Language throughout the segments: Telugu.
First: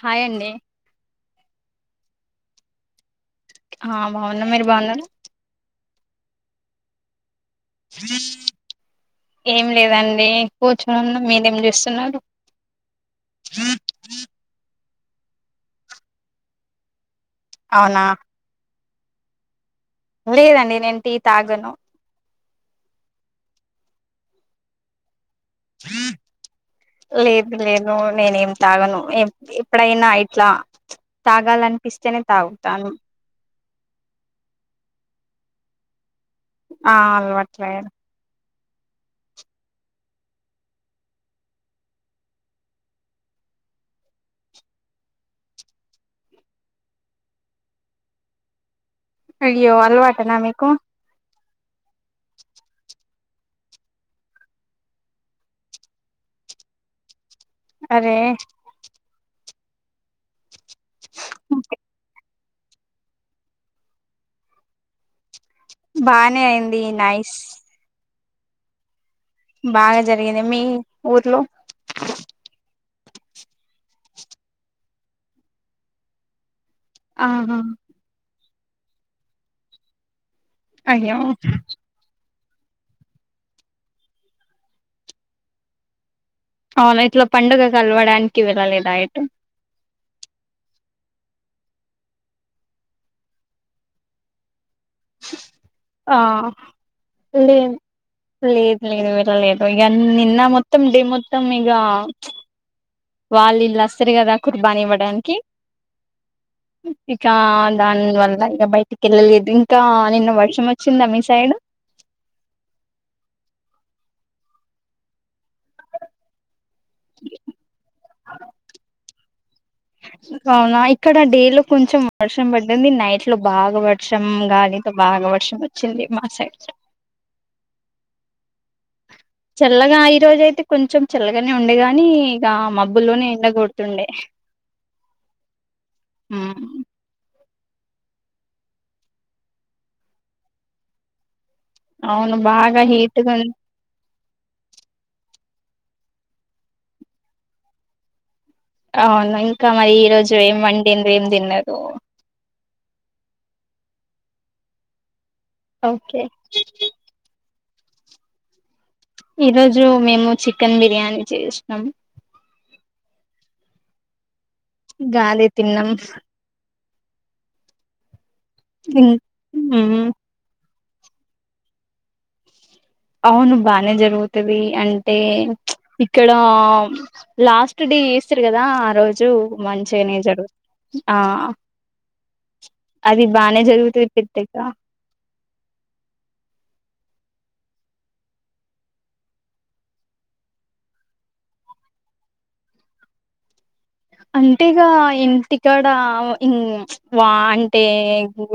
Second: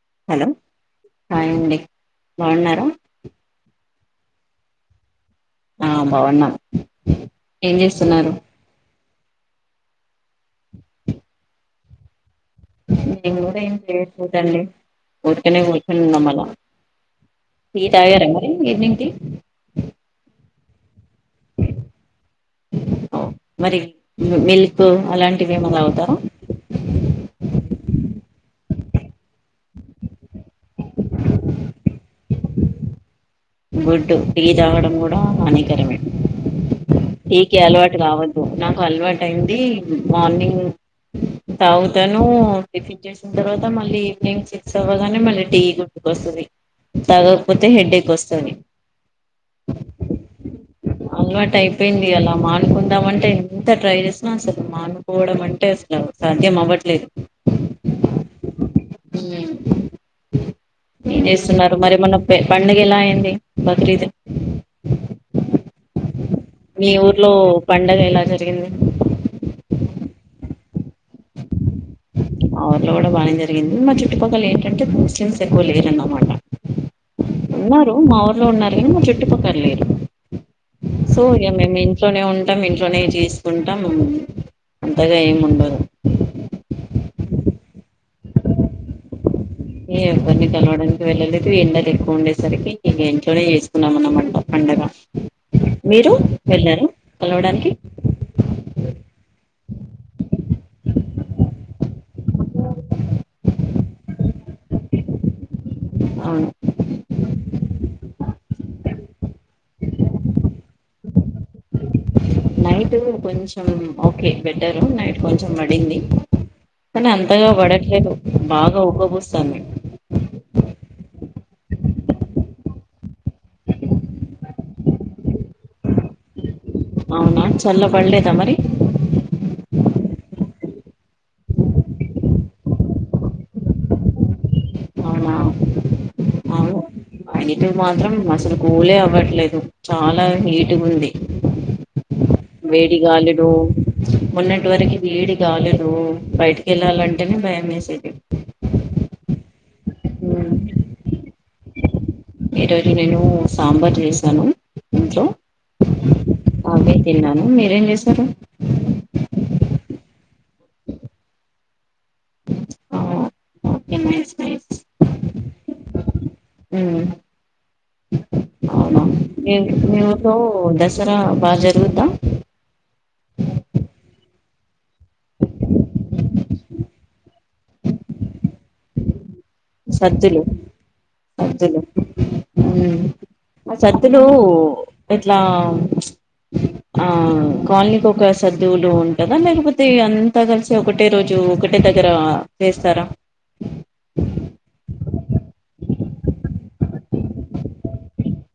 హాయ్ అండి హలోండి బాగున్నారా ఆ బాగుంద మీరు బాగున్న ఆ బవన్నా ఏం చేస్తున్నారు ఏం లేదండి అ ఎక్కువ చూడం మీరేం చూస్త చిన్న బర ఏం లేూట అల్లి ఒటనే వచ్చం ఉన్నా మళ అవునా శీతాయార మరి ఈవినింగ్ టీ లేదండి నేను టీ తాగను మరి మిల్క్ అలాంటి లేదు లేదు నేనేం తలాగను ఎప్పుడైనా ఇట్లా తగాాలని పిస్తటనే తగు తను గుడ్డు తిగి తాగడం కూడా అనేకరమే ఆ క అలవాట్లే అలవాటు రావద్ నాకు అలవాటుైంది మార్నింగ్ తాగుతాను టిఫిన్ చేసిన తర్వాత మళ్ళీ ఈవినింగ్ సిక్స్ అవ్వగానే మళ్ళీ టీ గుతుకు వస్తుంది తాగకపోతే హెడ్ ఎక్ వస్తుంది సర అయ్యో అలవాటనా మీకు అలవాటు అయిపోయింది అలా మానుకుందామ అంటేేను ఎంత ట్రై చేసిన అసలు మానుకోవడం అంటే అసలు సాధ్యం అవ్వట్లేదు అరే ఏ చేస్తున్నారు మరి మన పండుగలాయ బక్రీద బానే అయింది మీ ఊర్లో నైస్ పండగ ఎలా ంది బాగా జరిగింది మీ ఊర్లో మా ఊర్లో కూడా బాగానే జరిగింది మా చుట్టుపక్కల ఏంటంటే ముస్లిమ్స్ ఎక్కువ లేరన్నమాట ఆహా ఉన్నారు మాఊరు అ ఉన్నారు మా చుట్టు పక్కల లేరు అయ్యో సో మేమిక ఇంట్లోనే ఉం ఇంట్లోనే చేసుకుంటాం అంతగా ఏమి ఉండదు అవునా ఇట్లా పండుగ కలవడానికి వెళ్ళలేదా ఎటు ఈ ఎవరిని కలవడానికి వెళ్ళలేదు ఎండలు ఎక్కువ ఉండేసరికి ఇంట్లోనే చేసుకున్నాం అనమాట పండగ మీరు ఆ వెళ్ళారు కలవడానికి లేదు లేదు లేదు వెళ్ళ లేదు ఇ నిన్న మొత్తం మొత్తం డి మొత్తం ఇగ వాళ్ళు వీళ్ళు వస్తారు కదా కుర్బాని ఇవ్వడానికి అవును ఇకా దాని వల్ల ఇంకా బయటికి వెళ్ళలేదు ఇంకా నిన్న వర్షం వచ్చిందా మీ సైడ్ నైట్ కొంచం ఓకే బెటర్ నైట్ కొంచెం కొంచెం పడింది కానీ అంతగా పడట్లేదు బాగా ఉబ్బ పోస్తుంది అవునా ఇక్కడ డే లో కొంచెం వర్షం పడింది నైట్ లో బాగా వర్షం గాలితో బాగా వర్షం వచ్చింది మా సైడ్ అవునా చల్ల పళ్లేేదా మరి చల్లగా ఈ రోజ అయితే కొంచెం చల్లగానే ఉండేగాని ఇక మబ్బుల్లోనే ఎండకోడుతుండే అన్నిటికి మాత్రం అసలు కూలే అవ్వట్లేదు చాలా హీట్ ఉంది అవును బాగా వేడి హీట్గా గాలులు మోన్నటి వరకు వేడి గాలులు బయటికి వెళ్ళాలంటేనే భయం వేసేది అవును ఇంకా మరి రోజు ఎమ్ వండిడ్రు ఏం తిన్నారు త ఈ రోజు నేను సాంబార్ చేసాను ఇంట్లో ఓకే ఏం చేస్తారు ఈ రోజు మేము చికెన్ బిర్యానీ చేసినం ఓకే నైస్ నైస్ గాలే తిన్నాం హమ్ అవునా మీ ఊళ్ళో దసరా దసర బాగా జరుగుతా అవును బానే జరుగుతుది అంటే ఇక్కడ లాస్ట్ డే కదా ఆ రోజు మంచిగానే సద్దులు జరుగు ఆ సద్దులు ఉమ్ అది బానే ఆ జరుగుతది సద్దులు పెద్దగా. ఇట్లా ఆ కాలనీకి ఒక సదువులు ఉంటదా, లేకపోతే అంతా కలిసి ఒకటే రోజు ఒకటే దగ్గర చేస్తారా? అంటేగా ఇంటికాడ ఇంగ్మ్ ప్చ్ వా అంటే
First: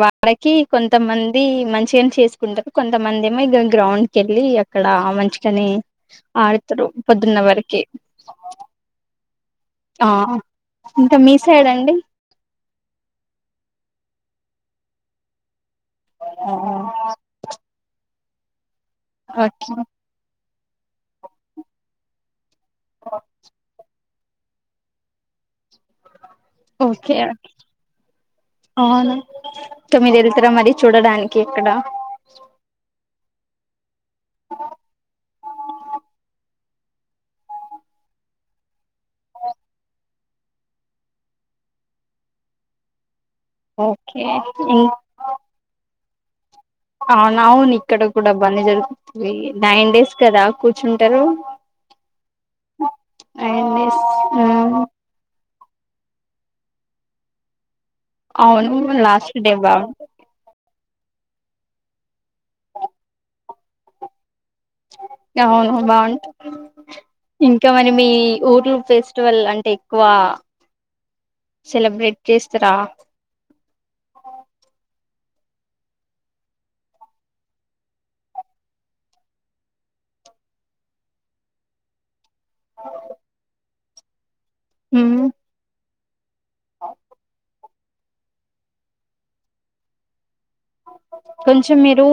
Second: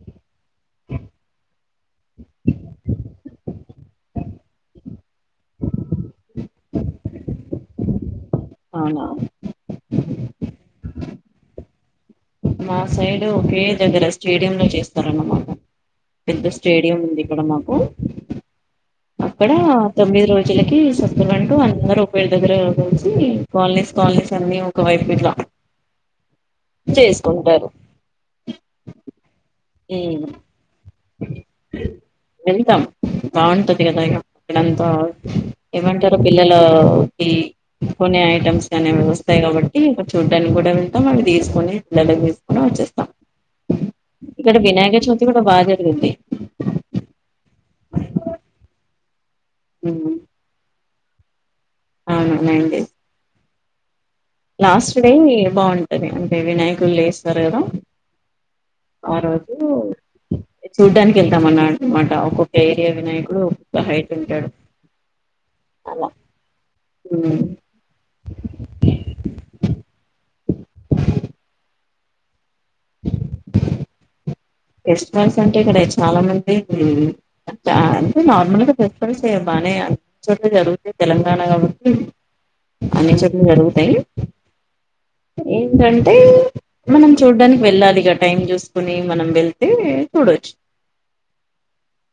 వాడకి కొంతమంది మంచిగనే చేసుకుంటారు. కొంతమంది ఏమో ఇగ గ్రౌండ్ కెళ్ళీ, అక్కడ మంచిగనే ఆడుతారు పొద్దున్న వరకి. అవునా ఆ ఇంక మీ సైడ్ అండి? మా సైడ్ ఒకే దగ్గర స్టేడియం లో చేస్తరన్నమాట. పెద్ద స్టేడియం ఉంది ఇక్కడ మాకు. అక్కడా ఓకే తొమ్మిది రోజు వీళ్ళకి సొంత గంటూ అందరు ఉపయో దగ్గరగా కల్సి కాల్నీస్ కాల్నీసన్నీ ఒక వైపు ఇట్ల ఓకే ఆ తో మీరు ఉమ్ వెళ్తరా మరి చూడడానికి అక్కడ వెళ్తాం బాగుంటది కదా ఇగ అక్కడంతా ఏమంటారు పిల్లలు ఈ కొనే ఐటమ్స్ అనేవి వస్తాయి కాబట్టి చూడ్డానికి కూడా వెళ్తాం అవి తీసుకొని [unintelligible] తీసుకుని వచ్చేస్తం ఓకే ఇక్కడ అవును వినాయక చవితి కూడా బా జ బి ఆల్ అవును ఇక్కడ కూడబ్బ అన్ని జరుగు తై నైన్ డేస్ కదా కూ చుంటరూ అవునండి హాయ్ అండి లాస్ట్ డే బాగుం టది అంటే వినాయకులు ఏస్తరు కదా. అవును లాస్ట్ డే బాగు [inaudible] వెళ్తాం అన్న మాట ఒక్కొక్క ఏరియా వినాయకుడు ఒక్కొక్క హైట్ ఉంటాడు. అవును అలా బాగుంట ఉమ్. ఇంకా మరి మీ ఊర్లు ఫెస్ట్ వల్ అంటే ఎక్కువా సెలబ్రేట్ చేస్తరా? ఫెస్టివల్స్ అంటే ఇక్కడ చాలా మంది ఆ అంటే నార్మల్ గా ఫెస్టివల్స్ బానే అన్ని చోట్ల జరుగుతది తెలంగాణ కాబట్టి, అన్ని చోట్ల జరుగు తై ఏంటం [unintelligible] మనం చూడ్డానికి వెళ్ళా ఈగ టైం చూసుకుని మనం వెల్ ఏం ఏ తోడచ్చ కొంచెం మీరు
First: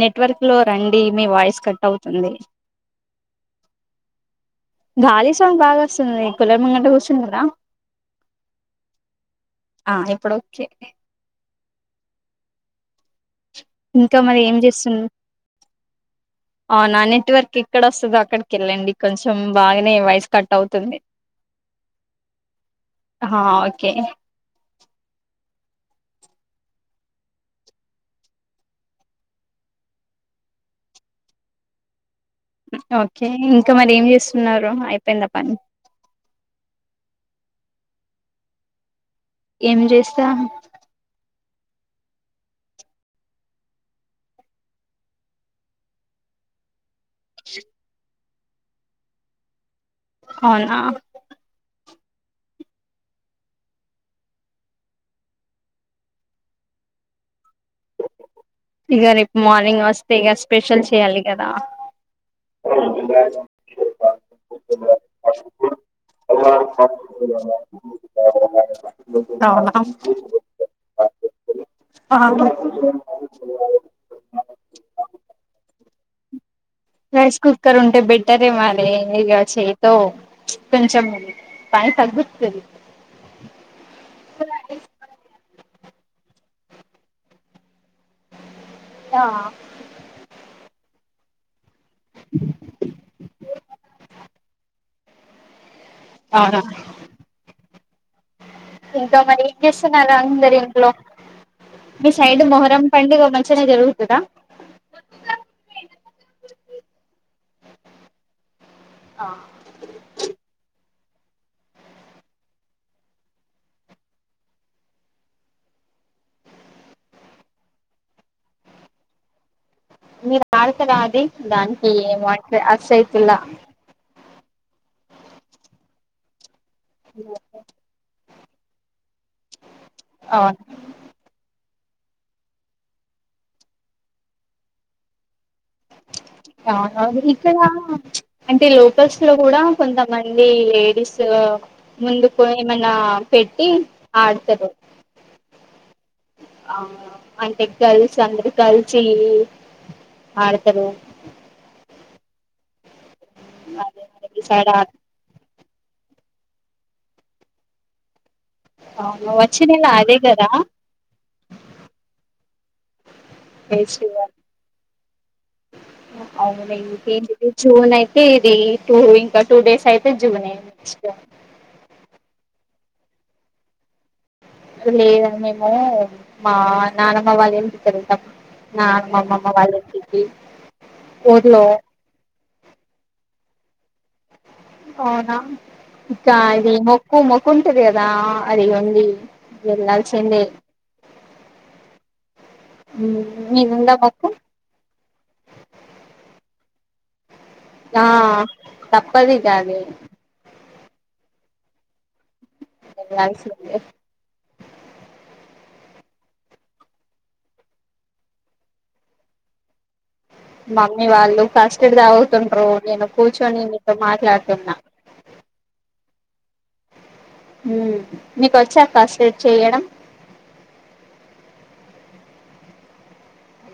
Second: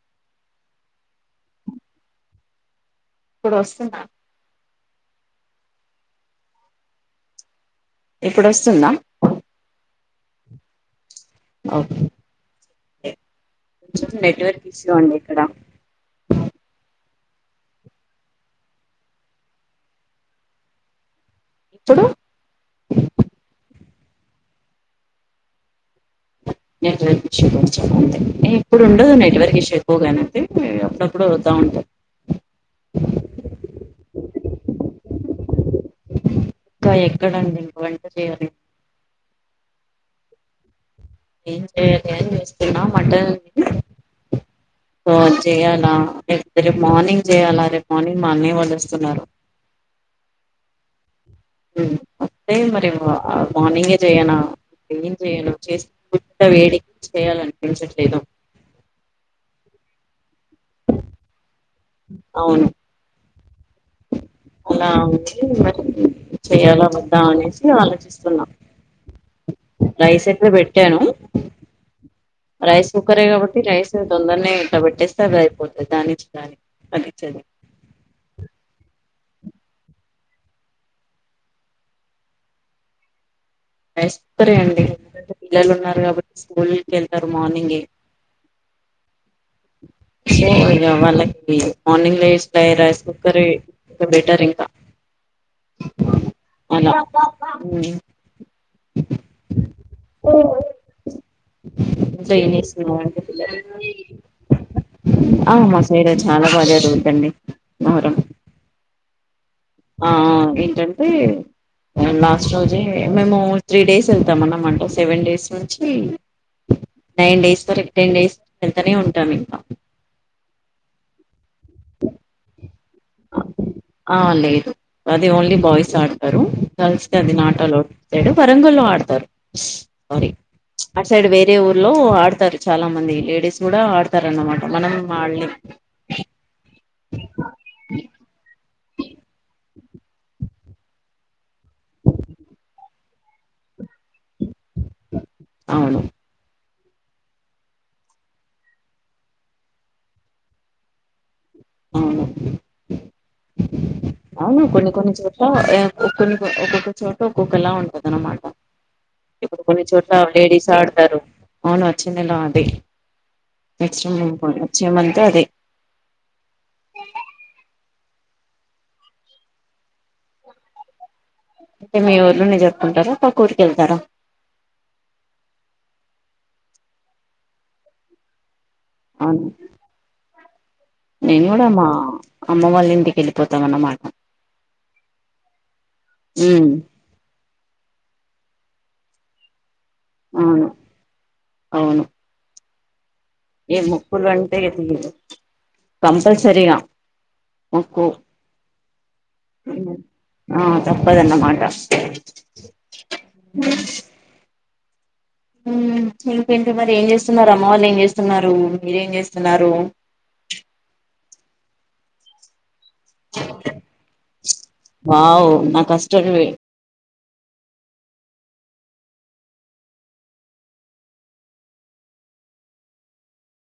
నెట్వర్క్ లో రండి మీ వాయిస్ కట్ అవుతుంది ఇప్పుడు వస్తున్నా గాలి సాౌంగ్ బాగా వస్తుంది కులర్మంగంట కూర్చుని కదా ఇప్పుడు వస్తుందా ఎప్పుడకే ఓ ఇంకా మరి ఏం ఇష్యూ చేస్తుంది అండి ఇక్కడ అ నాని ఇటి వరక్ ఇక్కడ వస్తుందో అక్కడికి వెళ్ళండి కొంచెం బాగానే వయస్ కట్ అవుతుంది ఇప్పుడు హా ఓకే నెట్వర్క్ ఇష్యూ కొ ఉంతా ఎప్పుడు ఉండదు నెట్వర్క్ ఇష్యూ ఎక్కువగానియితే అప్పుడప్పుడు వతా ఉంటాయి ఓకే ఇంకా మరి ఏం చేస్తున్నారు అయిపోయిందా పని ఇంకా ఎక్కడంండి ఇంక వెంట చేయర ఏమి చేస్తా ఏం చేయాల ఏం చేస్తుకున్నా మటన్ సోది చేయ్యాలా లే రేపు మార్నింగ్ చేయాలా రేపు మార్నింగ్ మని వలుస్తున్నారు అవునా అస్తే మరి మార్నింగే చేయనా ఏం చేయను చేసి వేడి చేయాలండి ఇక రేపు మార్నింగ్ వస్తే ఇే స్పెషల్ చేయాలి కదా అవును అలా ఉంది మరి చెయాలా వద్దాం అనేసి ఆలోచిస్తున్నాం రైస్ అయితే పెట్టాను అవునా రైస్ కుక్కరే కాబట్టి రైస్ తొందరనే ఆ ఇట్లా పెట్టేస్తే అది అయిపోతుంది రైస్ కుక్కర్ ఉంటే బెటరే మరి ఇగ చేయితో కొంచెం పని తగ్గుతది వస్తరే అండి ఎంటే పిల్లలు ఉన్నారు స్కూల్కి వెళ్తారు మార్నింగ్ ఆ సో ఇగ వాళ్ళకి మార్నింగ్ లో రైస్ కుక్కర్ ఇ బెటర్ ఇంకా అవునా అలా మ్ ఇంకా మరి ఏం చేస్తున్నారుా అందరు ఇంట్లో మీ ఇంకా సైడ్ ఏం మొహరం చేస్తున్నారండి పండుగ పిల్లలు మంచిగానే జరుగుతుందా ఆ మా సైడ్ చాలా బాగా జరుగుద్దండి మొహరం ఆ ఆ ఏంటంటే లాస్ట్ రోజే మేము త్రీ డేస్ వెళ్తాం అన్న అంట సెవెన్ డేస్ నుంచి నైన్ డేస్ వరకు టెన్ డేస్ వెళ్తనే ఉంటాం ఇంకా మీరు ఆడతారా అది ఇల్లా ఆ లేదు. అది ఓన్లీ బాయ్స్ ఆడతరు. కలిస్తే అది నాటలౌడ్ సైడు వరంగల్లో ఆడతరు. అరీ అవును అట్ సైడ్ వేరే ఊర్ లో ఆడతారు. చాలా మంది లేడీస్ కూడా ఆడతారున్నమాట. మనము వాల్ని ప్చ్ అంటే లోప్ గర్ల్స్ లో కూడా కొంతమంది లేడీస్ గా ముందుకు ఏమన్నామ్ పెట్టి అడ్తారు. అవును ఆ అంటే కలిసి అందరు కలిసి ఆడతరు. అవును అ అవును కొన్ని, కొన్ని చోట్ల ఎమ్ ఒక్కొన్ని, కొ ఒక్కొక్క, చోట ఒక్కొక్కలా ఉంటది. అనమాట్ అవును ఇప్పుడు వచ్చే కొన్ని నెల చోట్ల అదే కదా లేడీస్ ఆడతారు. అవును వచ్చింది. ఎలా అంటే నేస్ట్ ఫెస్టివల్ మంత్, వచ్చేమంటే అది తే ఇది టూ, ఇంకా టూ డేస్ అయితే జూలోనేల నెక్స్ట్ అంటే మీ ఊర్లోనే జరుపుకుంటారా పాక్కురికి వెళ్తారా. లేదన్ మేము మా నానమ్మ వాళ్ళేంటిక వెళ్తాం. నానమ్మ అవును అమ్మమ్మ వాళ్ళ ఇంటికి నేను ఊర్లో కూడా మా అమ్మ వాళ్ళ ఇంటికెళ్ళి పోతమన్న మా అవునా ఇకాల్ ఉమ్ ది మొక్కు, మొక్ కుంటది కదా అదిగండి. వెళ్లాల్సిందే. అవును ఎమో మొక్కులు అంటే ఇగ తీయదు కంపల్సరిగా యా మొక్కు తప్పది. ఇకాది తప్పదన్న మాట టెన్, లెవెన్, సిల్వర్, ప్లేట్ హ్మ్ ఇంకేంటి మరి ఏం చేస్తున్నారు. అమ్మ వాళ్ళు ఏం చేస్తున్నారు. మీరేం చేస్తున్నారు. మమ్మీ వాళ్ళు కస్టర్డ్ తాగుతుండ్రు నేను కూర్చొని మీతో మాట్లాడుతున్నా వావ్ నా కష్టాలు హ్మ్ మీకు వచ్చా కస్టర్డ్ చేయ్యడం.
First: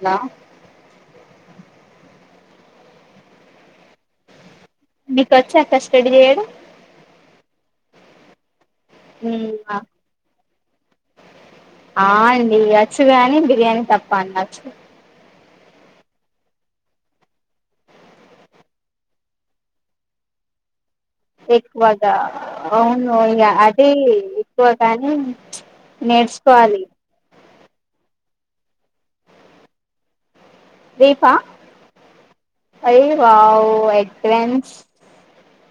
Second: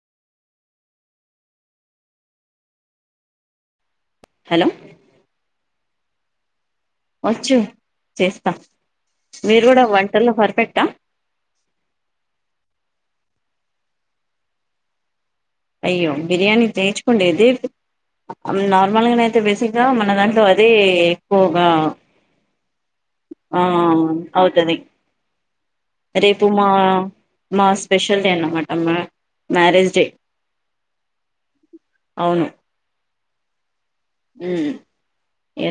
లా హలో మీక్ వచ్చా కస్టడీ చేయ్యడం. వచ్చు చేస్తా. మ్మ్ మీరు కూడా వంటల్లో పర్ఫెట్ ట ఆ అండి వచ్చుగాని బిర్యానీ తప్ప అన్నీ వచ్చు అయ్యో బిర్యానీ నేర్చుకోండేది నార్మల్గా అయితే బేసిక్గా మన దాంట్లో అదే ఎక్కువగా అవును ఆ అది అవుతది ఎక్కువగాని రేపు మా మా స్పెషల్ డే అన్నమాట అమ్ మ్యారేజ్ డే రేపా అవును అయ్యో వావ్ ఉమ్ ఫ్రెండ్స్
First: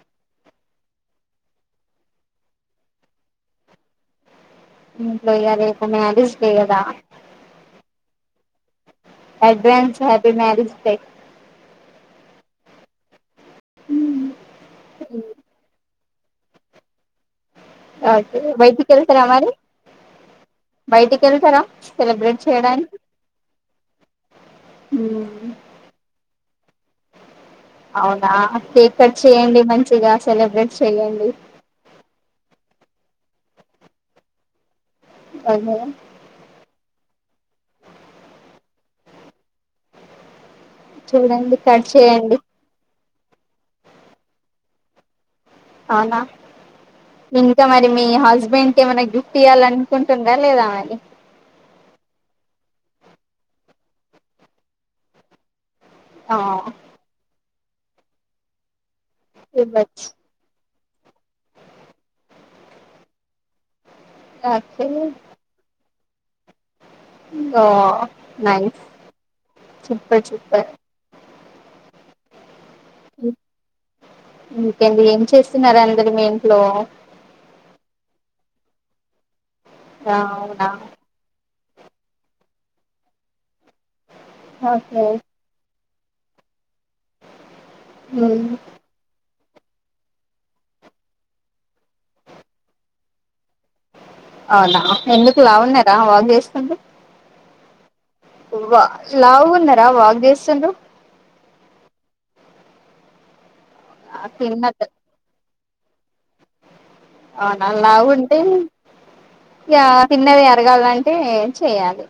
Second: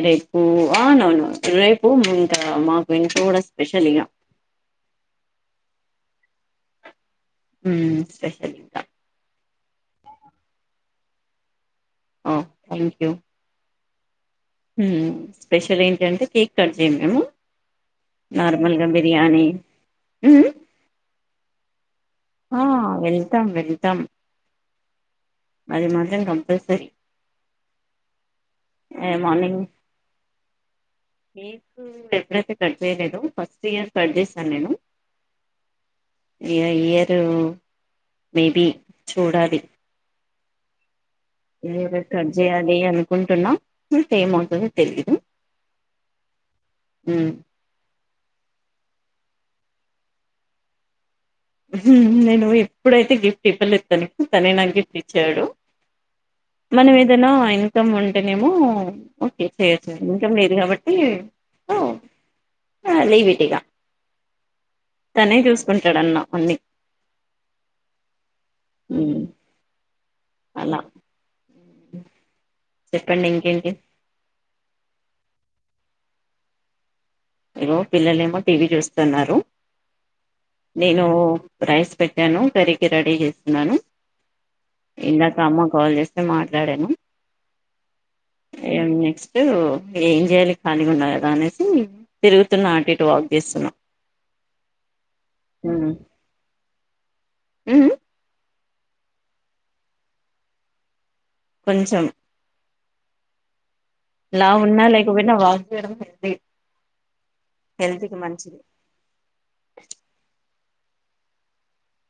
రేపు ఆ అవునవును రేపు ఇంకా మాకు ఎంతో కూడా స్పెషల్ ఇగా ఇంట్లో ఇగా రేపు మ్యారేజ్ డే కదా. ఉమ్ స్పెషల్ ఇంకా అడ్వాన్స్ హ్యాపీ మ్యారేజ్ డే ఆ థ్యాంక్ యూ ఉమ్ స్పెషలే అంటే కేక్ కట్ చేయం ఓకే నార్మల్గా బయటికి వెళ్తారా బిర్యానీ మరి ఉమ్ బయటికి వెళ్తారా సెలబ్రేట్ ఆ చేయడానికి వెళ్తాం వెళ్తాం ఉమ్ అది మంచం అ సరి సరి అవునా కేక్ కట్ చేయండి మంచిగా సెలబ్రేట్ చెయ్యండి కేక్ ఎప్పుడైతే కట్ చేయలేదు ఫస్ట్ ఇయర్ కట్ చేశాను నేను హాయ్ మేడం ఇగ ఈ ఇయరు మేబి చూడాలి చూడండి కట్ చేయండి కుంటున్నా ఇంక ఏమీ తెలిదు అవునా ఇంక మరి మీ హస్బెండ్ కి ఏమైనా గిఫ్ట్ ఇయ్యల అనుకుంటున్నారా లేదా మారి నేను ఎప్పుడైతే గిఫ్ట్ ఇవ్వలేదు తనకి తనే నాకు గిఫ్ట్ ఇచ్చాడు ఆ మనం ఏదైనా ఆయన్ మొత్తం ఉంటేనేమో ఓకే డేర్ చేయొచ్చు ఇవ్వచ్చు ఇంకా మీరు కాబట్టి మ్ ఆ లేైబెటిగ ఆక్చువల్లీ డన్నా అన్నీ ఓ నైస్ ఉమ్ చెప్ ఇప్పుడే చెప్ప అలా చెప్పండి ఇంకేంటి ఏంది ఏం చేస్తున్నారు అందరు మీ ఇంట్లో ఇగొ పిల్లలేమో టీవీ చూస్తున్నారు. ఆ ఔనా నేను రైస్ పెట్టాను కర్రీ కి రెడీ చేస్ నను ఓకే ఇందాక అమ్మ కాల్ చేస్ నేన్ మా టడాను మ్మ్. ఏం చేస్ పిలో ఏం చేయ్యాలి ఖాళీగ ఉన్నా కదా అనేసి తిరుగుతున్న ఆంటి ఇటు వాక్ చేస్తున్నా అవునా ఎందుకు లావున్నరా ఉమ్ వాక్ చేస్తుంది వ్వ లావున్నరా వాక్ చేస్తుంరు కొంచెం లావు ఉన్నా లేక పోయినా వాక్ చేయడం అ హెల్త్ లావు కి ఉంటే మంచిది అ తిన్నవి అరగాలంటే ఏం చెయాలి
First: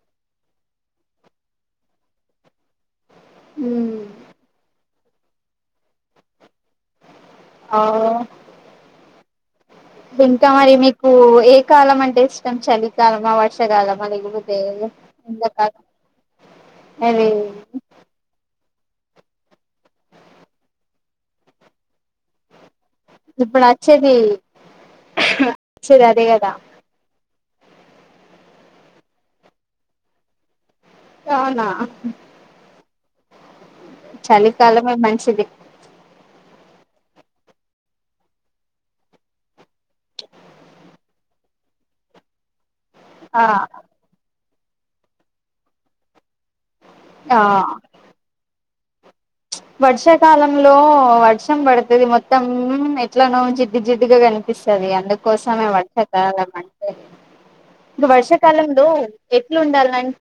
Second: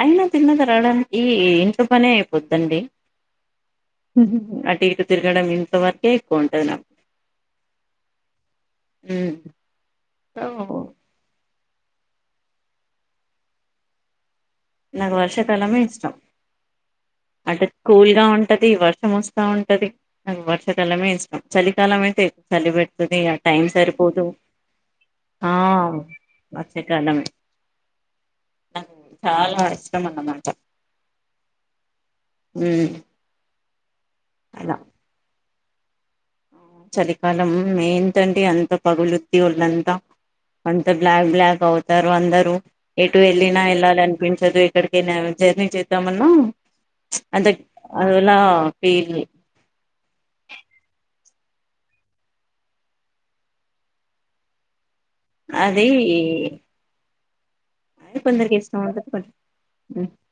అయినా తిన్నది అరగడానికి ఈ ఇంట్లో పనే అపోద్దండి ఉమ్ అంటే తిరగడం ఇంత వరకె ఎక్కువ ఉంటది నా ఆ ఉ ఇంకా మరి మీకు కాలం అంటే ఇష్టం చలికాలమా వర్షకాలమా లేకపోతే నాకు అంతేకదా వర్షాకాలమే ఇష్టం ఇగ అటు కూల్ గ ఉం ఉంటది వర్షం వస్తా ఉంటది నాకు వర్షకాలమే ఇష్టం చలికాలం అయితే చలి పెడతది ఆ టైం ఇప్పుడు వచ్చేది సరిపోదు ఆ వచ్చేది అదే కదా వచ్చే కాలమే చాలా ఇష్టం అన్నమాట అవునా ఉ చలి కాలమే మనషిదిి చలికాలం మంతంటే అంత పగులుద్ద వాళ్ళంతా అంత బ్లాక్ బ్లాక్ అవుతారు అందరుూ ఎటు ఆ వెళ్ళినా వెళ్ళాలి అనిపించ చదువు ఎక్కడికైనా జర్నీ చేద్దామన్నా ఆ అంత అలా పేలి వర్షాకాలంలో వర్షం పడుతుది మొత్తం ఎట్లానో జిడ్డు జిడ్దుగా కనిపిస్తుది అందుక కోసమే అది వస త మ ఇంక అది కొందరికి ఇష్టం వర్షాకాలంలో ఉంటది ఎట్లు కొందరికి ఉండాల